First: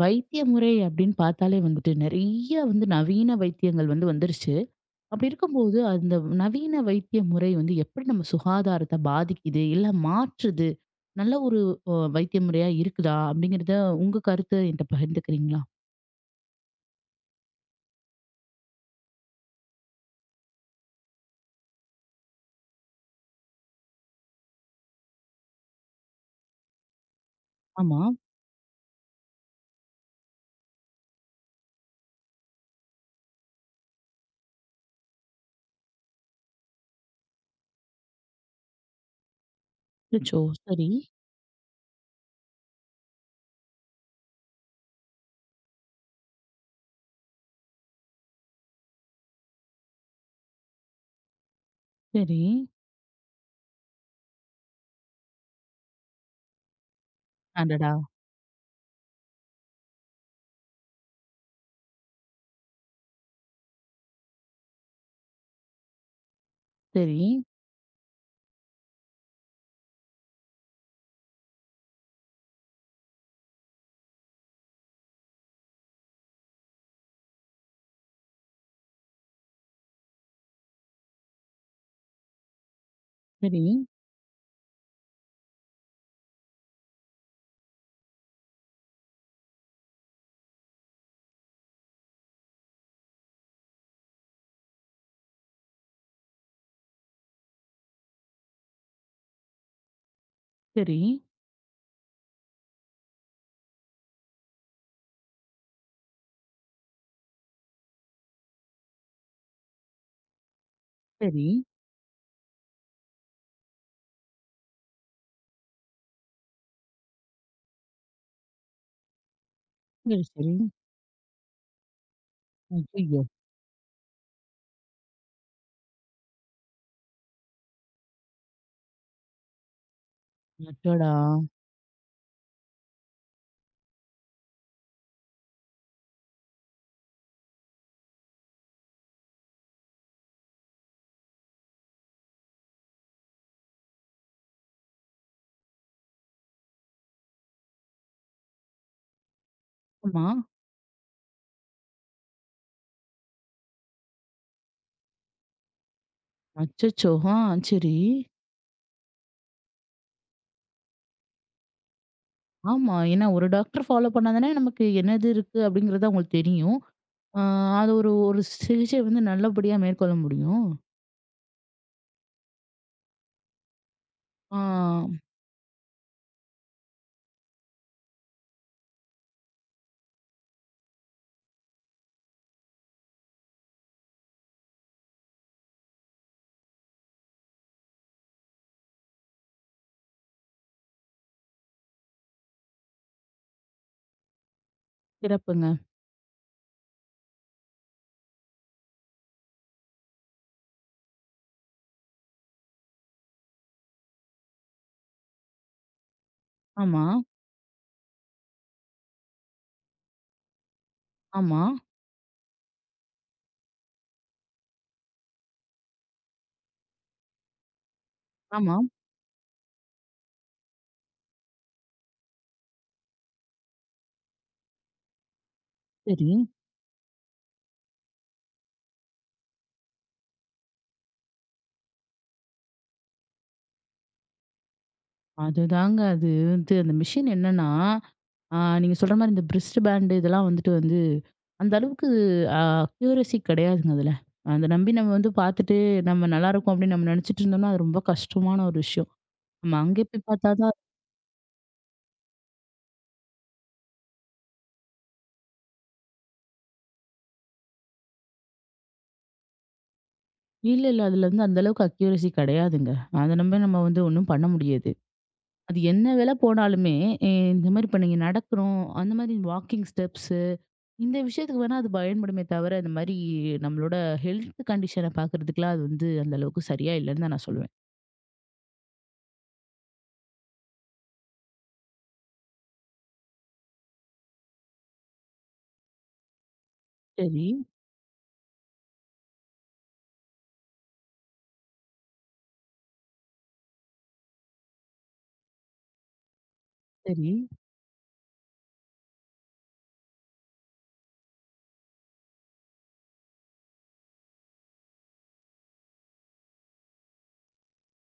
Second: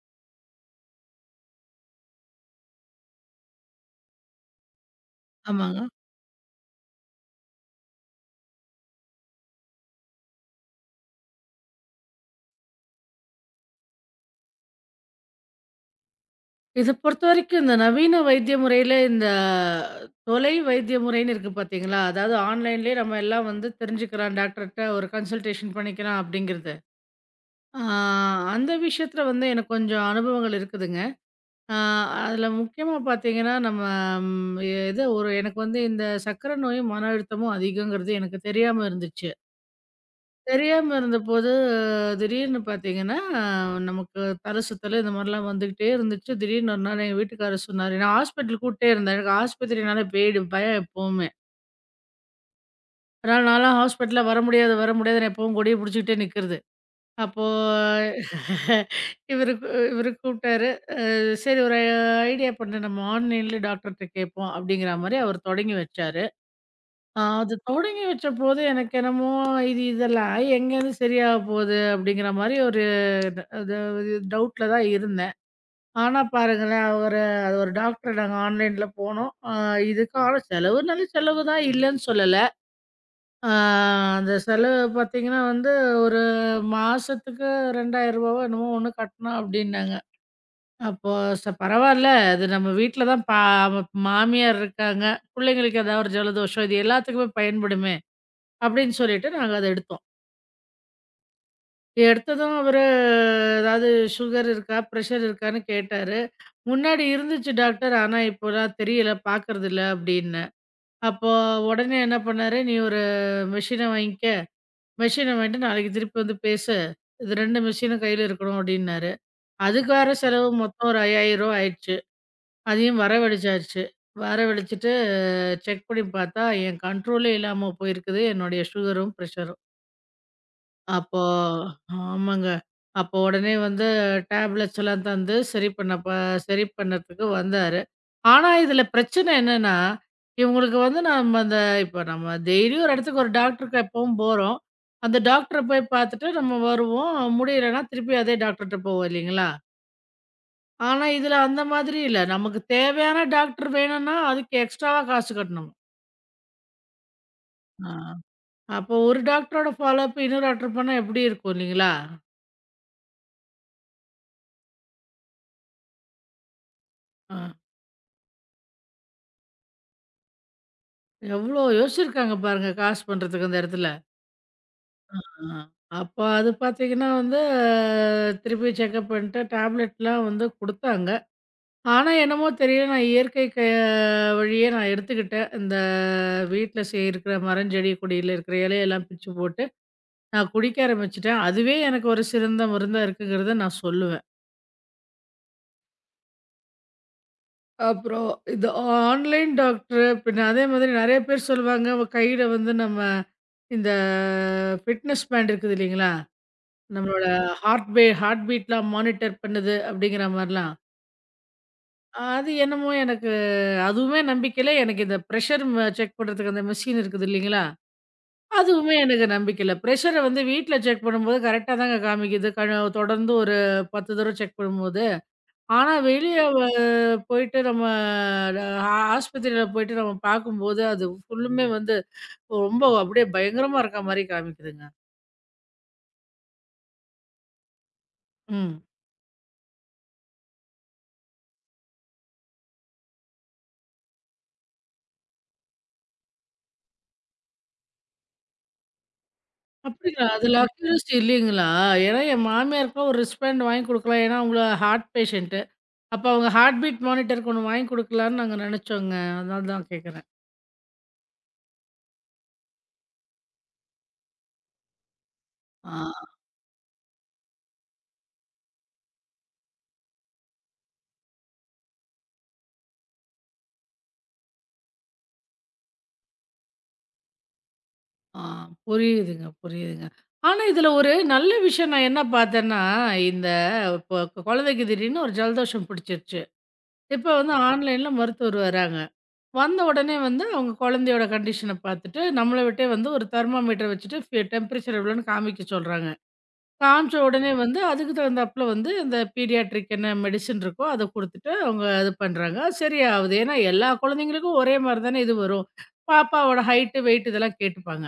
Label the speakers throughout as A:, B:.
A: வைத்திய முறை அப்படின்னு பார்த்தாலே வந்துட்டு நிறைய வந்து நவீன வைத்தியங்கள் வந்து வந்துருச்சு. அப்படி இருக்கும்போது,
B: ஆமாங்க.
A: அந்த நவீன வைத்திய முறை வந்து எப்படி நம்ம சுகாதாரத்த பாதிக்குது? இல்ல மாற்றுது? நல்ல ஒரு வைத்திய முறையா இருக்குதா? அப்படிங்கிறத உங்க கருத்து என்ட்ட பகிர்ந்துக்கிறீங்களா?
B: இத பொறுத்தவரைக்கும் இந்த நவீன வைத்திய முறையில இந்த தொலை வைத்திய முறைன்னு இருக்கு பார்த்தீங்களா? அதாவது ஆன்லைன்லேயே நம்ம எல்லாம் வந்து தெரிஞ்சுக்கிறோம் டாக்டர்ட்ட ஒரு கன்சல்டேஷன் பண்ணிக்கலாம் அப்படிங்கிறது. ஆ
A: ஆமா.
B: அந்த விஷயத்துல வந்து எனக்கு கொஞ்சம் அனுபவங்கள் இருக்குதுங்க. ஆ அதுல முக்கியமா பார்த்தீங்கன்னா, நம்ம ம் இது ஒரு எனக்கு வந்து இந்த சர்க்கரை நோயும், மன அழுத்தமும் அதிகங்கிறது எனக்கு தெரியாம இருந்துச்சு.
A: அச்சச்சோ! சரி,
B: தெரியாம இருந்தபோது, திடீர்னு பார்த்தீங்கன்னா, நமக்கு தல சுத்தலு இந்த மாரிலாம் வந்துகிட்டே இருந்துச்சு. திடீர்னு ஒரு நாள் எங்க வீட்டுக்காரர் சொன்னாரு. நான் ஹாஸ்பிட்டல் கூட்டே இருந்தேன். எனக்கு ஆஸ்பத்திரினாலே பேய்டு பயம் எப்பவுமே.
A: சரி.
B: அதனால நான்லாம் ஹாஸ்பிட்டல்ல வர முடியாது, வர முடியாதுன்னு எப்பவும் கொடிய புடிச்சுக்கிட்டே நிக்கிறது. அப்போ
A: அடடா!
B: இவரு கூ இவரு கூப்ட்டாரு. சரி ஒரு ஐடியா பண்ணு நம்ம ஆன்லைன்ல டாக்டர்ட்ட கேட்போம், அப்படிங்கிற மாரி அவர் தொடங்கி வச்சாரு.
A: சரி,
B: அது தொடங்கி வச்சபோது எனக்கு என்னமோ இது இதெல்லாம் எங்கேருந்து சரியாக போகுது? அப்படிங்கிற மாரி ஒரு ட அது இது டவுட்ல தான் இருந்தேன். ஆனா பாருங்களேன், ஒரு டாக்டர் நாங்க ஆன்லைன்ல போனோம். இதுக்கு ஆனா செலவு நல்ல செலவு தான் இல்லன்னு சொல்லல. ஆ
A: சரி,
B: அந்த செலவு பார்த்தீங்கன்னா வந்து ஒரு மாசத்துக்கு ரூ. 2000வோ என்னமோ ஒண்ணு கட்டணும் அப்படின்னாங்க. அப்போ பரவால்ல அது நம்ம வீட்ல தான் மாமியார் இருக்காங்க. பிள்ளைங்களுக்கு ஏதாவது ஒரு ஜலதோஷம் இது எல்லாத்துக்குமே பயன்படுமே! அப்படின்னு சொல்லிட்டு நாங்க அத எடுத்தோம்.
A: சரி,
B: எடுத்ததும் அவரு அதாவது சுகர் இருக்கா? பிரஷர் இருக்கான்னு கேட்டாரு. முன்னாடி இருந்துச்சு டாக்டர். ஆனா இப்போலாம் தெரியல, பார்க்கறதில்ல அப்படின்னேன். அப்போ
A: சரி,
B: உடனே என்ன பண்ணாரு, "நீ ஒரு மெஷின வாங்கிக்க. மெஷின வாங்கிட்டு நாளைக்கு திருப்பி வந்து பேசு. இது 2 மெஷினும் கையில இருக்கணும்" அப்படின்னாரு. அதுக்கு வர
A: சரி,
B: செலவு
A: சரி.
B: மொத்தம் ஒரு ரூ. 5000 ஆயிடுச்சு. அதையும்
A: ஐயய்யோ!
B: வரவழிச்சாச்சு. வரவழிச்சுட்டு செக் பண்ணி பார்த்தா, என் கண்ட்ரோலே இல்லாம போயிருக்குது என்னுடைய சுகரும், பிரஷரும்.
A: அடடா!
B: அப்போ ஆமாங்க. அப்போ உடனே வந்து டேப்லெட்ஸ் எல்லாம் தந்து சரி பண்ணதுக்கு வந்தாரு. ஆனா, இதில பிரச்சனை என்னன்னா, இவங்களுக்கு வந்து நம்ம அந்த இப்போ நம்ம டெய்லியும் ஒரு இடத்துக்கு ஒரு டாக்டருக்கு எப்பவும் போறோம். அந்த டாக்டர போய் பார்த்துட்டு நம்ம வருவோம். முடியலன்னா திருப்பி அதே டாக்டர்ட்ட போவோம் இல்லைங்களா?
A: ஆமா.
B: ஆனா, இதில அந்த மாதிரி இல்ல. நமக்கு தேவையான டாக்டர் வேணும்னா, அதுக்கு எக்ஸ்ட்ராவா காசு கட்டணும்.
A: அச்சச்சோ!
B: ஆ.
A: சரி.
B: அப்போ ஒரு டாக்டரோட ஃபாலோஅப் இன்னொரு டாக்டர் பண்ணா எப்படி இருக்கும் இல்லைங்களா?
A: ஆமா. ஏன்னா ஒரு டாக்டர் ஃபாலோ பண்ணா தானே நமக்கு என்னது இருக்கு அப்படிங்கிறது அவங்களுக்கு தெரியும்.
B: ஆ.
A: ஆ அது ஒரு ஒரு சிகிச்சை வந்து நல்லபடியா மேற்கொள்ள முடியும்.
B: எவ்வளோ யோசிச்சிருக்காங்க பாருங்க, காசு பண்றதுக்கு அந்த இடத்துல.
A: ஆ
B: ஆ. அப்ப அது பார்த்தீங்கன்னா வந்து, திருப்பி செக்கப் பண்ணிட்டு டேப்லெட்லாம் வந்து குடுத்தாங்க. ஆனா என்னமோ தெரியல, நான் இயற்கை வழியே நான் எடுத்துக்கிட்டேன். இந்த வீட்ல இருக்கிற மரஞ்செடி கொடியில இருக்கிற இலையெல்லாம் பிச்சு போட்டு, நான் குடிக்க ஆரம்பிச்சுட்டேன். அதுவே எனக்கு ஒரு சிறந்த மருந்தா இருக்குங்கிறத நான் சொல்லுவேன்.
A: சிறப்புங்க.
B: அப்புறம் இந்த ஆன்லைன் டாக்டர், பின்ன அதே மாதிரி நெறைய பேர் சொல்லுவாங்க, கையில வந்து நம்ம இந்த ஃபிட்னஸ் பேண்ட் இருக்குது இல்லைங்களா?
A: ஆமா,
B: நம்மளோட ஹார்ட் பீட்லாம் மானிட்டர் பண்ணுது அப்படிங்கிற மாரிலாம்.
A: ஆமா,
B: அது என்னமோ எனக்கு அதுவுமே நம்பிக்கையில, எனக்கு இந்த பிரஷர் செக் பண்ணுறதுக்கு அந்த மெஷின் இருக்குது இல்லைங்களா?
A: ஆமா.
B: அதுவுமே எனக்கு நம்பிக்கையில்ல. பிரஷர வந்து வீட்ல செக் பண்ணும்போது கரெக்ட்டா தாங்க காமிக்குது. தொடர்ந்து ஒரு 10 தடவ செக் பண்ணும்போது. ஆனா
A: சரி.
B: வெளிய போயிட்டு நம்ம ஆஸ்பத்திரியில போயிட்டு நம்ம பார்க்கும்போது, அது ஃபுல்லுமே வந்து ரொம்ப அப்படியே பயங்கரமா இருக்க மாரி காமிக்குதுங்க.
A: அதுதாங்க அது வந்து அந்த மிஷின் என்னன்னா,
B: ம்.
A: நீங்க சொல்ற மாரி இந்த பிரிஸ்ட் பேண்ட் இதெல்லாம் வந்துட்டு வந்து அந்த அளவுக்கு அ அக்யூரசி கிடையாதுங்க அதுல. அத நம்பி நம்ம வந்து பார்த்துட்டு நம்ம நல்லாருக்கும் அப்படின்னு நம்ம நினைச்சிட்டு இருந்தோம்னா, அது ரொம்ப கஷ்டமான ஒரு விஷயம். நம்ம அங்கே
B: அப்படிங்களா?
A: போய் பார்த்தா
B: அதுல
A: தான்
B: அக்யூரசி இல்லைங்களா? ஏன்னா என் மாமியாருக்குலாம் ஒரு ரிஸ்பாண்ட் வாங்கி குடுக்கலாம். ஏன்னா அவங்க ஹார்ட் பேஷண்ட்டு. அப்ப அவங்க ஹார்ட் பீட் மானிட்டருக்கு ஒண்ணு வாங்கி குடுக்கலான்னு நாங்க நெனச்சோங்க. அதனால தான் கேட்குறேன்.
A: இல்ல, இல்ல. அதுல வந்து அந்த அளவுக்கு அக்யூரசி கிடையாதுங்க. அத நம்பி நம்ம வந்து ஒண்ணும் பண்ண முடியாது. அது என்ன
B: ஆ,
A: விலை போனாலுமே, இந்த மாரி இப்ப நீங்க நடக்கிறோம், அந்த மாரி வாக்கிங் ஸ்டெப்ஸு, இந்த விஷயத்துக்கு வேணா அது பயன்படுமே தவிர, இந்த மாரி நம்மளோட ஹெல்த் கண்டிஷன பார்க்கறதுக்குலாம் அது வந்து அந்த அளவுக்கு சரியா இல்லன்னு தான் நான் சொல்லுவேன்.
B: ஆ. புரியுதுங்க, புரியுதுங்க. ஆனா இதுல ஒரு நல்ல விஷயம் நான் என்ன பார்த்தேன்னா, இந்த இப்போ குழந்தைக்கு திடீர்னு ஒரு ஜலதோஷம் பிடிச்சிருச்சு. இப்ப
A: சரி,
B: வந்து ஆன்லைன்ல மருத்துவர் வராங்க. வந்த உடனே வந்து அவங்க குழந்தையோட கண்டிஷன பார்த்துட்டு, நம்மள விட்டே வந்து ஒரு தெர்மாமீட்டர் வச்சுட்டு ஃபீ டெம்பரேச்சர் எவ்வளோன்னு காமிக்க சொல்றாங்க. காமிச்ச
A: சரி.
B: உடனே வந்து அதுக்கு தகுந்தாப்புல வந்து அந்த பீடியாட்ரிக் என்ன மெடிசின் இருக்கோ அத குடுத்துட்டு அவங்க இது பண்றாங்க. சரியாவுது. ஏன்னா எல்லா குழந்தைங்களுக்கும் ஒரே மாரி தானே இது வரும். பாப்பாவோட ஹைட்டு, வெயிட் இதெல்லாம் கேட்டுப்பாங்க.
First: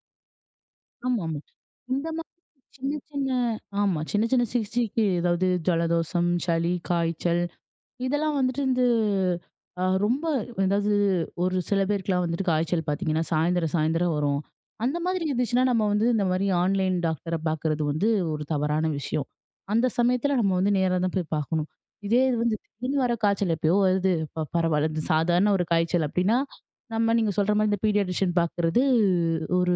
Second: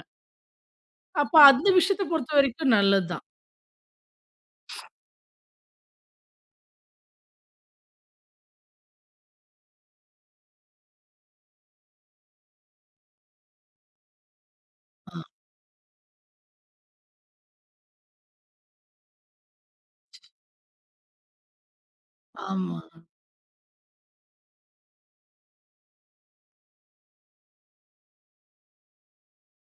B: அப்ப
A: ஆமாமா.
B: அந்த ஆமா. விஷயத்த
A: இந்த மாதிரி
B: பொறுத்தவரைக்கும்
A: சின்ன,
B: நல்லது தான்.
A: சின்ன ஆமா. சின்ன, சின்ன சிகிச்சைக்கு, அதாவது ஜலதோஷம், சளி, காய்ச்சல் இதெல்லாம் வந்துட்டு இந்த ரொம்ப அதாவது ஒரு சில பேருக்குலாம் வந்துட்டு காய்ச்சல் பார்த்தீங்கன்னா, சாயந்தரம் சாயந்தரம் வரும். அந்த
B: ஆ,
A: மாதிரி இருந்துச்சுன்னா, நம்ம வந்து இந்த மாரி ஆன்லைன் டாக்டர பார்க்குறது வந்து ஒரு தவறான விஷயம். அந்த சமயத்துல நம்ம வந்து நேரா தான் போய் பார்க்கணும். இதே இது வந்து திடீர்னு
B: ஆமாங்க.
A: வர காய்ச்சல் எப்பயோ வருது, பரவால்ல. இது சாதாரண ஒரு காய்ச்சல் அப்டின்னா, நீங்க சொல்ற மாரி இந்த பீடியாட்ரிஷியன் பார்க்குறது ஒரு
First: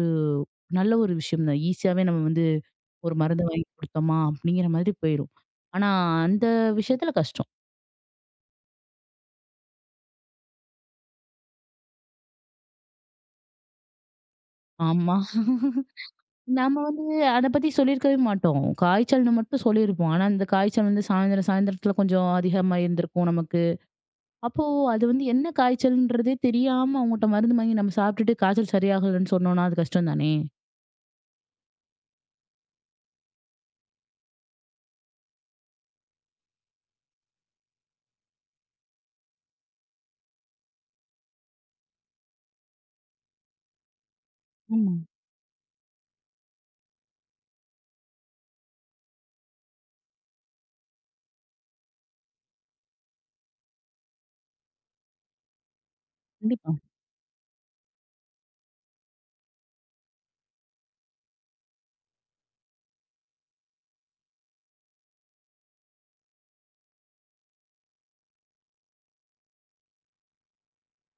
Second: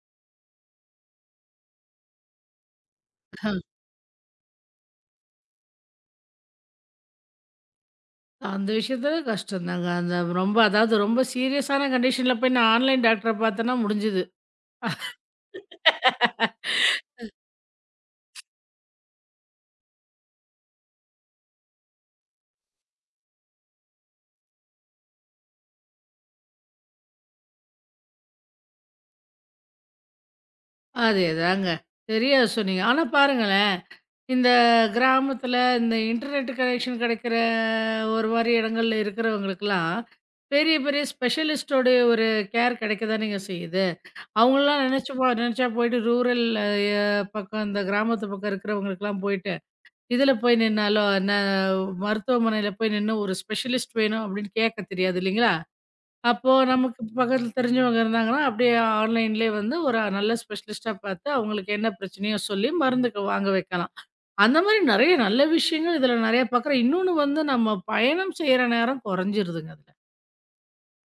A: நல்ல ஒரு விஷயம் தான். ஈஸியாவே நம்ம வந்து ஒரு மருந்த வாங்கி குடுத்தோமா, அப்டிங்கிற மாதிரி போயிரும். ஆனா, அந்த விஷயத்துல கஷ்டம்.
B: அந்த விஷயத்துல கஷ்டம் தாங்க. அந்த ரொம்ப அதாவது ரொம்ப சீரியஸான கண்டிஷன்ல போய் நான் ஆன்லைன் டாக்டர பார்த்தேன்னா முடிஞ்சுது.
A: ஆமா. நாம வந்து அத பத்தி சொல்லியிருக்கவே மாட்டோம். காய்ச்சல்னு மட்டும் சொல்லியிருப்போம். ஆனா, அந்த காய்ச்சல் வந்து சாயந்திரம் சாயந்திரத்துல கொஞ்சம் அதிகமா இருந்திருக்கும் நமக்கு. அப்போ அது வந்து என்ன காய்ச்சல்ன்றதே தெரியாம அவங்கட்ட மருந்து வாங்கி நம்ம சாப்பிட்டுட்டு காய்ச்சல் சரியாகலன்னு சொன்னோம்னா, அது கஷ்டம் தானே!
B: அதேதாங்க. சரியா சொன்னீங்க. ஆனா பாருங்களேன் இந்த கிராமத்துல இந்த இன்டர்நெட் கனெக்ஷன் கிடைக்கிற ஒரு மாரி இடங்கள்ல இருக்கிறவங்களுக்கெல்லாம், பெரிய பெரிய ஸ்பெஷலிஸ்ட்டோடைய ஒரு கேர் கிடைக்க தான் நீங்க செய்யுது. அவங்கலாம்
A: ஆமா.
B: நினைச்சு போ நினைச்சா போயிட்டு ரூரல் எ பக்கம் இந்த கிராமத்து பக்கம் இருக்கிறவங்களுக்கெல்லாம் போயிட்டு, இதில போய் நின்னாலோ, என்ன மருத்துவமனையில போய் நின்னு ஒரு ஸ்பெஷலிஸ்ட் வேணும் அப்படின்னு கேட்க தெரியாது இல்லைங்களா? அப்போ
A: கண்டிப்பா,
B: நமக்கு பக்கத்துல தெரிஞ்சவங்க இருந்தாங்கன்னா, அப்படியே ஆன்லைன்லேயே வந்து ஒரு நல்ல ஸ்பெஷலிஸ்ட்டா பார்த்து அவங்களுக்கு என்ன பிரச்சனையோ சொல்லி மருந்துக்கு வாங்க வைக்கலாம். அந்த மாரி நெறைய நல்ல விஷயங்கள் இதுல நெறைய பாக்குறேன். இன்னொன்னு வந்து நம்ம பயணம் செய்ற நேரம் கொறைஞ்சிருதுங்க அதுல.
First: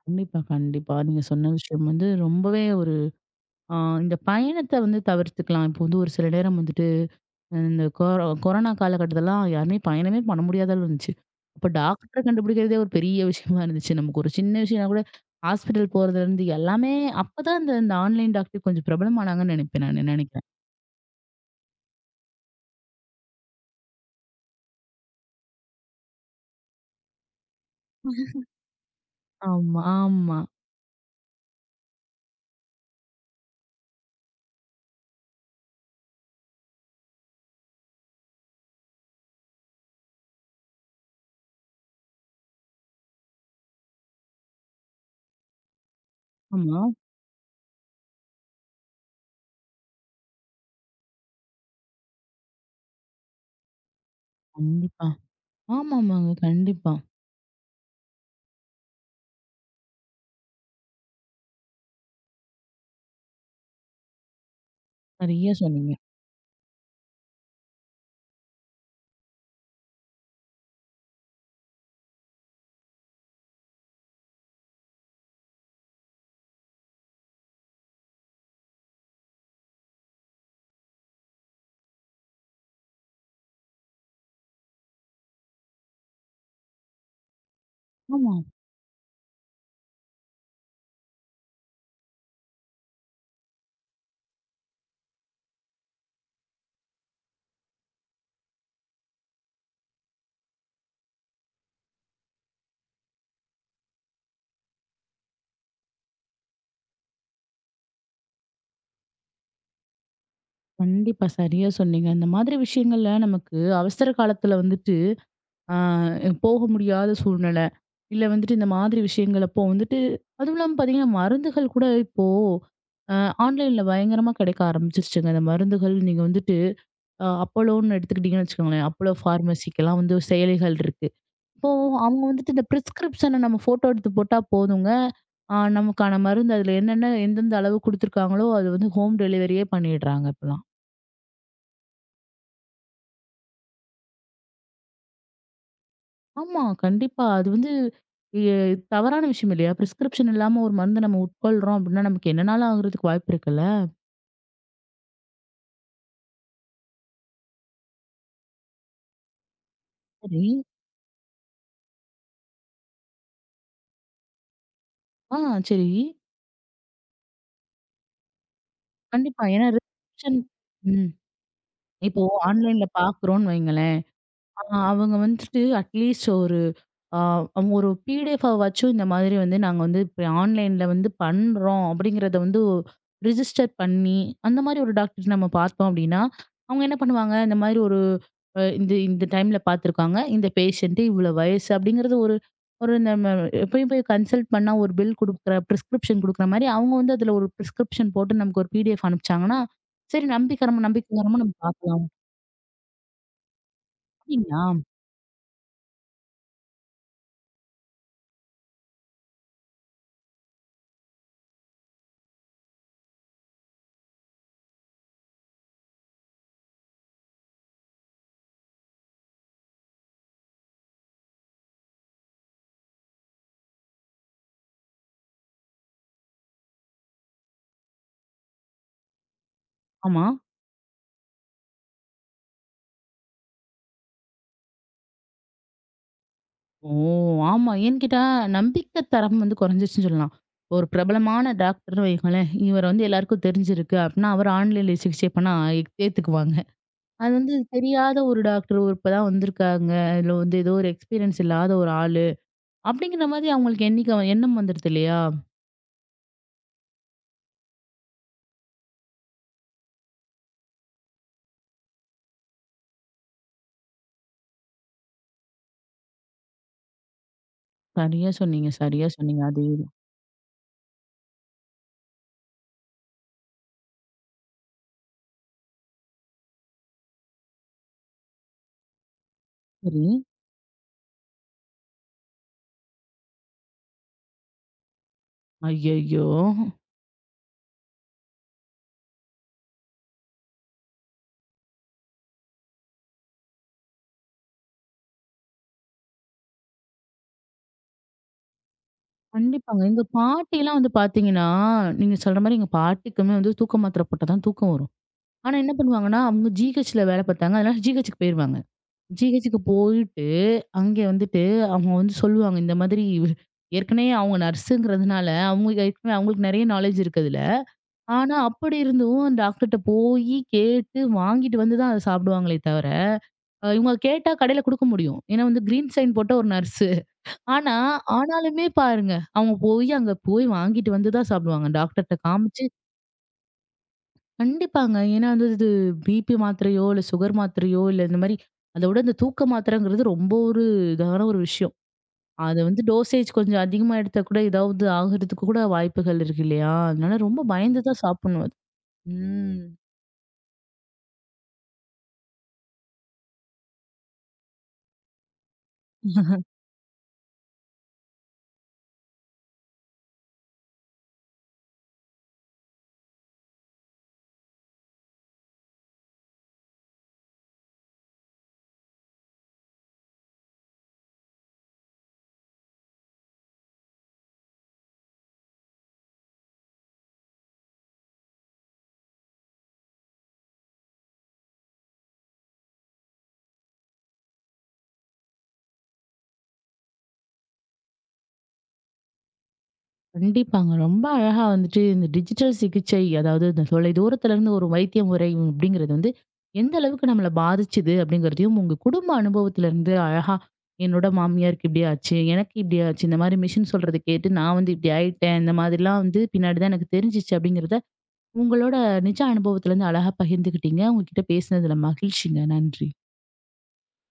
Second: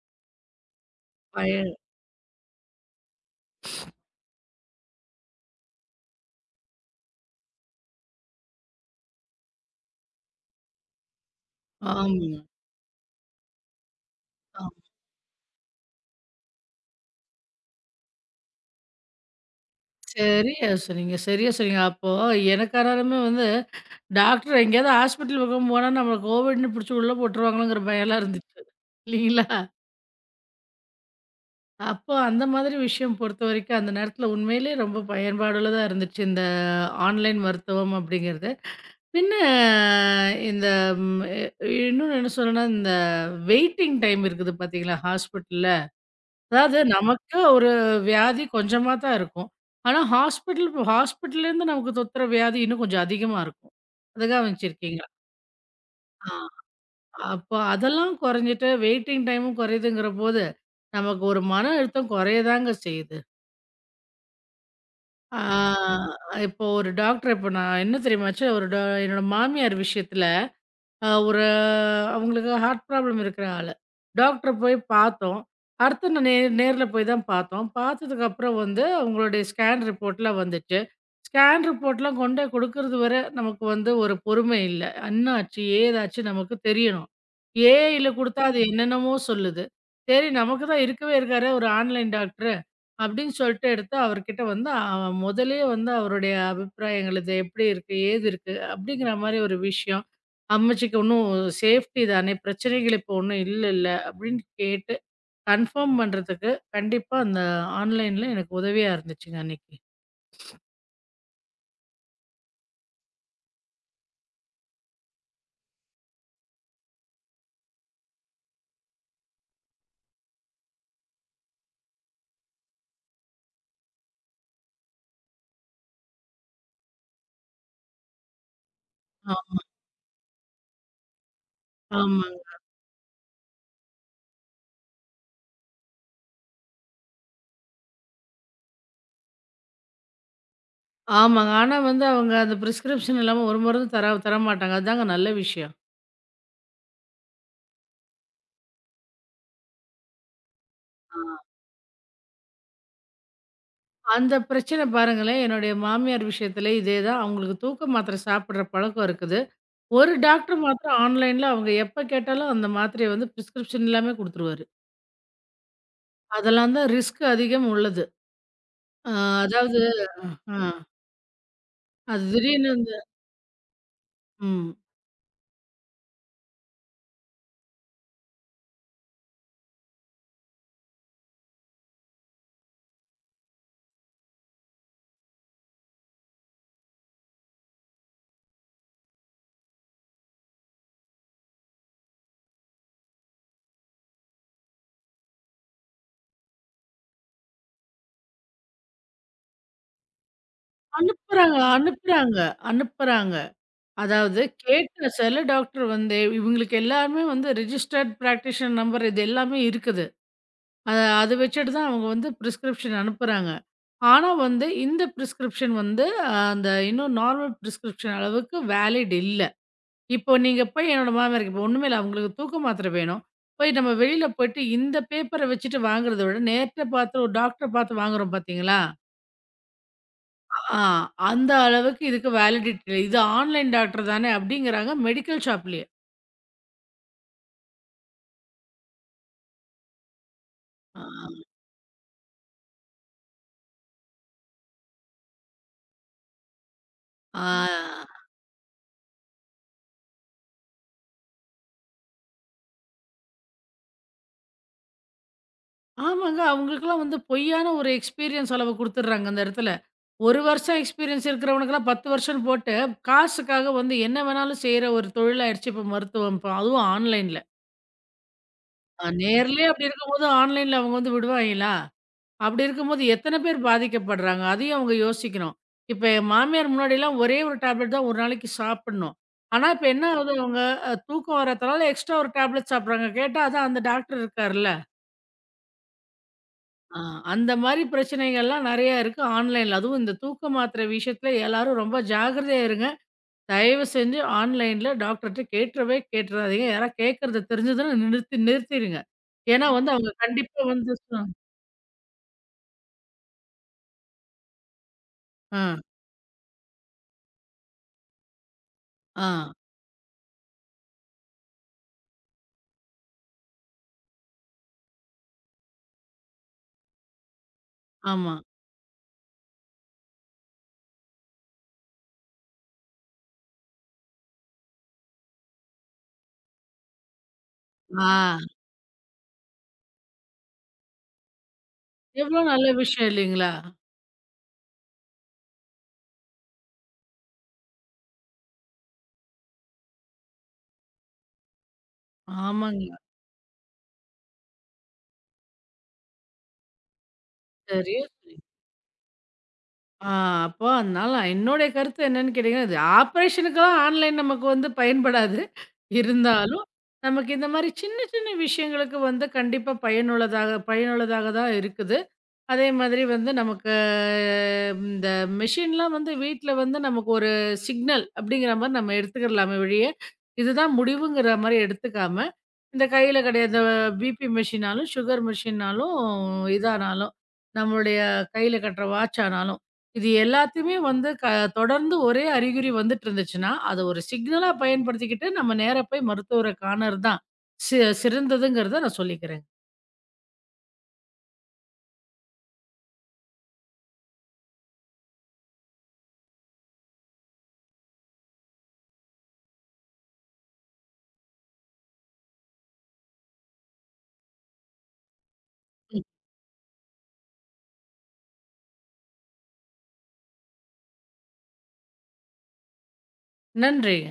A: கண்டிப்பா, கண்டிப்பா. நீங்க சொன்ன
B: பய
A: விஷயம் வந்து ரொம்பவே ஒரு அ இந்த பயணத்த வந்து தவிர்த்துக்கலாம். இப்போ வந்து ஒரு சில நேரம் வந்துட்டு இந்த கொரோனா காலகட்டத்திலலாம் யாருமே பயணமே பண்ண முடியாத அளவு இருந்துச்சு. அப்ப டாக்டர
B: ஆமாங்க.
A: கண்டுபிடிக்கிறதே ஒரு பெரிய விஷயமா இருந்துச்சு. நமக்கு ஒரு சின்ன
B: ஆமா.
A: விஷயம்னா கூட ஹாஸ்பிட்டல் போறதுலருந்து எல்லாமே அப்பதான் இந்த இந்த ஆன்லைன் டாக்டர் கொஞ்சம் பிரபலமானாங்கன்னு நினைப்பேன் நானு நினைக்கிறேன்.
B: சரியா சொன்னீங்க, சரியா சொன்னீங்க. அப்போ எனக்கானாலுமே வந்து டாக்டர் எங்கேயாவது ஹாஸ்பிட்டல் பக்கம் போனா நம்மள கோவிட்ன்னு புடிச்சு உள்ள போட்டுருவாங்களோங்கிற பயம்லாம் இருந்துச்சு. இல்லீங்களா?
A: ஆமா, ஆமா,
B: அப்போ அந்த மாதிரி விஷயம் பொறுத்தவரைக்கும் அந்த நேரத்துல உண்மையிலேயே ரொம்ப பயன்பாடுள்ளதா இருந்துச்சு இந்த ஆன்லைன் மருத்துவம் அப்படிங்கிறது. பின்ன இந்த ம், எ இன்னொன்னு என்ன சொல்றேன்னா, இந்த வெயிட்டிங் டைம் இருக்குது பார்த்தீங்களா, ஹாஸ்பிட்டல்ல. அதாவது
A: ஆமா.
B: நமக்கு ஒரு வியாதி கொஞ்சமா தான் இருக்கும். ஆனா ஹாஸ்பிட்டல் ஹாஸ்பிட்டல்லேருந்து நமக்கு தொத்துற வியாதி இன்னும் கொஞ்சம் அதிகமா இருக்கும். அத கவனிச்சிருக்கீங்களா?
A: கண்டிப்பா. ஆமாமாங்க.
B: ஆ
A: கண்டிப்பா.
B: அப்போ அதெல்லாம் குறைஞ்சிட்டு வெயிட்டிங் டைமும் குறையுதுங்கிறபோது, நமக்கு ஒரு மன அழுத்தம் குறையதாங்க செய்யுது. ஆ
A: சரியா சொன்னீங்க.
B: இப்போ ஒரு டாக்டர் இப்போ நான் என்ன தெரியுமாச்சு, ஒரு என்னோட மாமியார் விஷயத்தில அ ஒரு அவங்களுக்கு ஹார்ட் ப்ராப்ளம் இருக்கிற ஆளு. டாக்டர போய் பார்த்தோம். அடுத்து நான் நேர்ல போய் தான் பார்த்தோம். பார்த்ததுக்கப்புறம் வந்து அவங்களுடைய ஸ்கேன் ரிப்போர்ட்லாம் வந்துச்சு. ஸ்கேன் ரிப்போர்ட்லாம் கொண்டு போய் குடுக்கறது வர நமக்கு வந்து ஒரு பொறுமை இல்ல. என்னாச்சு? ஏதாச்சு? நமக்கு தெரியணும். ஏஐல
A: ஆமா.
B: குடுத்தா அது என்னென்னமோ சொல்லுது. சரி நமக்கு தான் இருக்கவே இருக்காரே ஒரு ஆன்லைன் டாக்டரு. அப்படின்னு சொல்லிட்டு எடுத்து அவர்கிட்ட வந்து முதல்லயே வந்து அவருடைய அபிப்பிராயங்கள் இது எப்படி இருக்கு? ஏது இருக்கு? அப்படிங்கிற மாரி ஒரு விஷயம். அம்மச்சிக்கு ஒன்னும் சேஃப்டி தானே, பிரச்சனைகள் இப்போ ஒன்னும் இல்லல்ல. அப்படின்னு கேட்டு கன்ஃபார்ம் பண்றதுக்கு கண்டிப்பா அந்த ஆன்லைன்ல எனக்கு உதவியா இருந்துச்சுங்க அன்னைக்கு.
A: கண்டிப்பா. சரியா சொன்னீங்க. இந்த மாதிரி விஷயங்கள்ல நமக்கு அவசர காலத்துல வந்து ஆ போக முடியாத சூழ்நிலை. இல்ல வந்துட்டு இந்த மாதிரி விஷயங்களப்போ வந்துட்டு அதுவும் இல்லாம பார்த்தீங்கன்னா, மருந்துகள் கூட இப்போ அ ஆன்லைன்ல பயங்கரமா கிடைக்க ஆரம்பிச்சிருச்சுங்க. அந்த மருந்துகள் நீங்க வந்துட்டு அப்போலோன்னு எடுத்துக்கிட்டீங்கன்னு வச்சுக்கோங்களேன். அப்போலோ
B: ஆ
A: ஃபார்மசிக்கெல்லாம் வந்து செயலிகள் இருக்கு. இப்போ அவங்க
B: ஆமாங்க.
A: வந்துட்டு இந்த பிரிஸ்கிரிப்ஷன நம்ம ஃபோட்டோ எடுத்து போட்டா போதுங்க. நமக்கான மருந்து அதில என்னென்ன எந்தெந்த அளவு குடுத்துருக்காங்களோ, அது வந்து ஹோம் டெலிவரியே பண்ணிடுறாங்க இப்பலாம்.
B: ஆமாங்க. ஆனா வந்து அவங்க அந்த பிரிஸ்கிரிப்ஷன் இல்லாம ஒரு மருந்து தர தரமாட்டாங்க. அதாங்க நல்ல விஷயம்.
A: ஆமா. கண்டிப்பா. அது வந்து எ தவறான விஷயம் இல்லையா? பிரிஸ்கிரிப்ஷன் இல்லாம ஒரு மருந்து நம்ம
B: ஆ.
A: உட்கொள்றோம் அப்படின்னா, நமக்கு என்னனாலும் ஆகுறதுக்கு வாய்ப்பு இருக்குல்ல?
B: அந்த பிரச்சனை பாருங்களேன், என்னுடைய மாமியார் விஷயத்துல இதே தான். அவங்களுக்கு தூக்க மாத்திரை சாப்பிடுற பழக்கம் இருக்குது. ஒரு
A: சரி.
B: டாக்டர் மாத்திரம் ஆன்லைன்ல அவங்க எப்ப கேட்டாலும் அந்த மாத்திரைய வந்து பிரிஸ்கிரிப்ஷன் இல்லாம குடுத்துருவாரு.
A: ஆ சரி.
B: அதெல்லாம் தான் ரிஸ்க் அதிகம் உள்ளது. அ
A: கண்டிப்பா. ஏன்னா
B: அதாவது
A: ரிசப்ஷன்
B: அ.
A: ம். இப்போ
B: அது திடீர்னு
A: ஆன்லைன்ல
B: வந்து
A: பார்க்குறோம்னு வைங்களேன். ஆ,
B: ம்.
A: அவங்க வந்துட்டு அட்லீஸ்ட் ஒரு ஆ, அவங்க ஒரு PDFஆவாச்சும் இந்த மாதிரி வந்து நாங்க வந்து இப்ப ஆன்லைன்ல வந்து பண்றோம் அப்படிங்கிறத வந்து ரிஜிஸ்டர் பண்ணி அந்த மாதிரி ஒரு டாக்டர் நம்ம பார்த்தோம் அப்படின்னா, அவங்க என்ன பண்ணுவாங்க, இந்த மாதிரி ஒரு இந்த இந்த டைம்ல பார்த்துருக்காங்க. இந்த பேஷண்ட் இவ்வளோ வயசு அப்படிங்கிறது ஒரு ஒரு நம்ம போய் போய் கன்சல்ட் பண்ணா ஒரு பில் குடுக்குற பிரிஸ்கிரிப்ஷன் குடுக்குற மாதிரி அவங்க வந்து அதில ஒரு பிரிஸ்கிரிப்ஷன் போட்டு நமக்கு ஒரு PDF அனுப்பிச்சாங்கன்னா, சரி நம்பிக்கைகரமா நம்ம
B: அனுப்புறாங்க,
A: பார்க்கலாம்.
B: அனுப்புறாங்க, அனுப்புறாங்க. அதாவது
A: அப்படிங்களா?
B: கேட்கிற சில டாக்டர் வந்து இவங்களுக்கு எல்லாருமே வந்து ரிஜிஸ்டர்ட் பிராக்டிஷன் நம்பர் இது எல்லாமே இருக்குது. அத அத வச்சுட்டு தான் அவங்க வந்து பிரிஸ்கிரிப்ஷன் அனுப்புறாங்க. ஆனா வந்து இந்த பிரிஸ்கிரிப்ஷன் வந்து அந்த இன்னும் நார்மல் பிரிஸ்கிரிப்ஷன் அளவுக்கு வேலிட் இல்ல. இப்போ நீங்க போய் என்னோட மாமியாருக்கு இப்போ ஒண்ணுமே இல்ல அவங்களுக்கு தூக்க மாத்திரை வேணும். போய் நம்ம வெளியில போயிட்டு இந்த பேப்பர வச்சுட்டு வாங்குறத விட நேர்ல பார்த்து ஒரு டாக்டர பார்த்து வாங்குறோம் பார்த்தீங்களா?
A: ஆமா.
B: ஆ, அந்த அளவுக்கு இதுக்கு வேலிடிட்டி இல்ல. இது ஆன்லைன் டாக்டர் தானே அப்படிங்கிறாங்க மெடிக்கல் ஷாப்லயே.
A: ஓ! ஆமா. ஏன்னு கேட்டா, நம்பிக்கை தரம் வந்து குறைஞ்சிருச்சுன்னு சொல்லலாம். ஒரு
B: ஆ,
A: பிரபலமான டாக்டர்ன்னு வையுங்களேன், இவர வந்து எல்லாருக்கும் தெரிஞ்சிருக்கு அப்டின்னா, அவர் ஆன்லைன்ல சிகிச்சை பண்ணா ஏத்துக்குவாங்க. அது வந்து
B: ஆ.
A: தெரியாத ஒரு டாக்டர் ஒரு இப்பதான் வந்திருக்காங்க. இதுல வந்து ஏதோ ஒரு எக்ஸ்பீரியன்ஸ் இல்லாத ஒரு ஆளு அப்டிங்கிற மாதிரி அவங்களுக்கு எண்ணம் வந்துருது இல்லையா?
B: ஆமாங்க. அவங்களுக்கெல்லாம் வந்து பொய்யான ஒரு எக்ஸ்பீரியன்ஸ் அளவு குடுத்துடுறாங்க அந்த இடத்துல. 1 வருஷம் எக்ஸ்பீரியன்ஸ் இருக்கிறவனுக்கெல்லாம் 10 வருஷம்னு போட்டு, காசுக்காக வந்து என்ன வேணாலும் செய்ற ஒரு தொழிலாயிடுச்சு இப்ப மருத்துவம். இப்ப அதுவும் ஆன்லைன்ல.
A: சரியா சொன்னீங்க, சரியா சொன்னீங்க.
B: நேர்லயே அப்படி
A: அதேதான்.
B: இருக்கும்போது ஆன்லைன்ல அவங்க வந்து விடுவாய்ங்களா? அப்படி இருக்கும்போது எத்தனை பேர் பாதிக்கப்படுறாங்க? அதையும் அவங்க யோசிக்கணும். இப்ப என் மாமியார் முன்னாடிலாம் ஒரே ஒரு டேப்லெட் தான் ஒரு நாளைக்கு சாப்பிடணும். ஆனா, இப்ப
A: சரி.
B: என்ன ஆகுது அவங்க தூக்கம் வராதனால எக்ஸ்ட்ரா ஒரு டேப்லெட் சாப்பிடுறாங்க. கேட்டா அதான் அந்த டாக்டர் இருக்கார்ல.
A: ஐய்யய்யோ!
B: ஆ அந்த மாரி பிரச்சனைகள்லாம் நெறையா இருக்கு ஆன்லைன்ல. அதுவும் இந்த தூக்க மாத்திரை விஷயத்துல எல்லாரும் ரொம்ப ஜாக்கிரதையா இருங்க. தயவு செஞ்சு ஆன்லைன்ல டாக்டர்ட்ட கேட்றவே கேட்றாதீங்க. யாரா கேட்கறது தெரிஞ்சதுன்னா நிறுத்தி நிறுத்திருங்க. ஏன்னா
A: கண்டிப்பாங்க.
B: வந்து
A: எங்க
B: அவங்க கண்டிப்பா
A: பாட்டிலாம் வந்து
B: வந்து
A: பார்த்தீங்கன்னா, நீங்க சொல்ற மாரி எங்க பாட்டிக்குமே வந்து தூக்க மாத்திரை போட்டா தான் தூக்கம் வரும். ஆனா
B: ஆ,
A: என்ன பண்ணுவாங்கன்னா, அவங்க ஜிஹெச்ல வேல பார்த்தாங்க. அதனால GHக்கு போயிருவாங்க.
B: ஆ,
A: GHக்கு போயிட்டு, அங்கே வந்துட்டு அவங்க வந்து சொல்லுவாங்க. இந்த மாதிரி ஏற்கனவே அவங்க நர்ஸுங்கிறதுனால, அவங்க ஏற்கனவே அவங்களுக்கு நெறைய நாலேட்ஜ் இருக்கு அதுல.
B: ஆமா.
A: ஆனா அப்படி இருந்தும் டாக்டர்ட்ட போயி கேட்டு வாங்கிட்டு வந்து தான் அத சாப்பிடுவாங்களே தவிர, இவங்க கேட்டா கடையில குடுக்க முடியும். ஏன்னா வந்து கிரீன் சைன் போட்ட ஒரு நர்ஸு. ஆனா
B: ஆ.
A: ஆனாலுமே பாருங்க, அவங்க போய் அங்க போய் வாங்கிட்டு வந்து தான் சாப்பிடுவாங்க. டாக்டர்ட்ட
B: எவ்வளோ
A: காமிச்சு
B: நல்ல விஷயம் இல்லைங்களா?
A: கண்டிப்பாங்க. ஏன்னா வந்து இது பிபி மாத்திரையோ, இல்ல சுகர் மாத்திரையோ, இல்ல இந்த மாரி அதோட இந்த தூக்க மாத்திரைங்கிறது ரொம்ப ஒரு இதான ஒரு விஷயம். அது வந்து
B: ஆமாங்க.
A: டோசேஜ் கொஞ்சம் அதிகமா எடுத்தா கூட ஏதாவது ஆகுறதுக்கு கூட வாய்ப்புகள் இருக்கு இல்லையா? அதனால ரொம்ப பயந்து
B: சரியா
A: தான்
B: சொன்னீங்க.
A: சாப்பிடணும் அது. ம்.
B: ஆ அப்போ அதனால என்னுடைய கருத்து என்னன்னு கேட்டீங்கன்னா, இது ஆப்ரேஷனுக்கெல்லாம் ஆன்லைன் நமக்கு வந்து பயன்படாது. இருந்தாலும், நமக்கு இந்த மாரி சின்ன சின்ன விஷயங்களுக்கு வந்து கண்டிப்பா பயனுள்ளதாக பயனுள்ளதாக தான் இருக்குது. அதே மாதிரி வந்து நமக்கு இந்த மெஷின்லாம் வந்து வீட்ல வந்து நமக்கு ஒரு சிக்னல் அப்படிங்கிற மாரி நம்ம எடுத்துக்கிறலாமே ஒழிய, இதுதான் முடிவுங்கிற மாரி எடுத்துக்காம, இந்த கையில கிடையாது பிபி மெஷினாலும், சுகர் மெஷினாலும், இதானாலும், நம்மளுடைய கையில கட்டுற வாட்ச் ஆனாலும், இது எல்லாத்தையுமே வந்து தொடர்ந்து ஒரே அறிகுறி வந்துட்டு இருந்துச்சுன்னா, அத ஒரு சிக்னலா பயன்படுத்திக்கிட்டு நம்ம நேரா போய் மருத்துவர காணறது தான் சி சிறந்ததுங்கிறத நான் சொல்லிக்கிறேன்.
A: கண்டிப்பாங்க. ரொம்ப அழகா வந்துட்டு இந்த டிஜிட்டல் சிகிச்சை, அதாவது இந்த தொலைதூரத்துல இருந்து ஒரு வைத்திய முறை அப்படிங்கிறது வந்து, எந்த அளவுக்கு நம்மள பாதிச்சுது அப்படிங்கிறதையும், உங்க குடும்ப அனுபவத்துல இருந்து அழகா, என்னோட மாமியாருக்கு இப்படி ஆச்சு, எனக்கு இப்படி ஆச்சு, இந்த மாரி மிஷின் சொல்றத கேட்டு நான் வந்து இப்படி ஆயிட்டேன், இந்த மாதிரிலாம் வந்து பின்னாடி தான் எனக்கு தெரிஞ்சுச்சு அப்படிங்கிறத, உங்களோட நிஜ அனுபவத்துல இருந்து அழகா பகிர்ந்துக்கிட்டீங்க. உங்ககிட்ட பேசினதுல மகிழ்ச்சிங்க. நன்றி.
B: நன்றிங்க.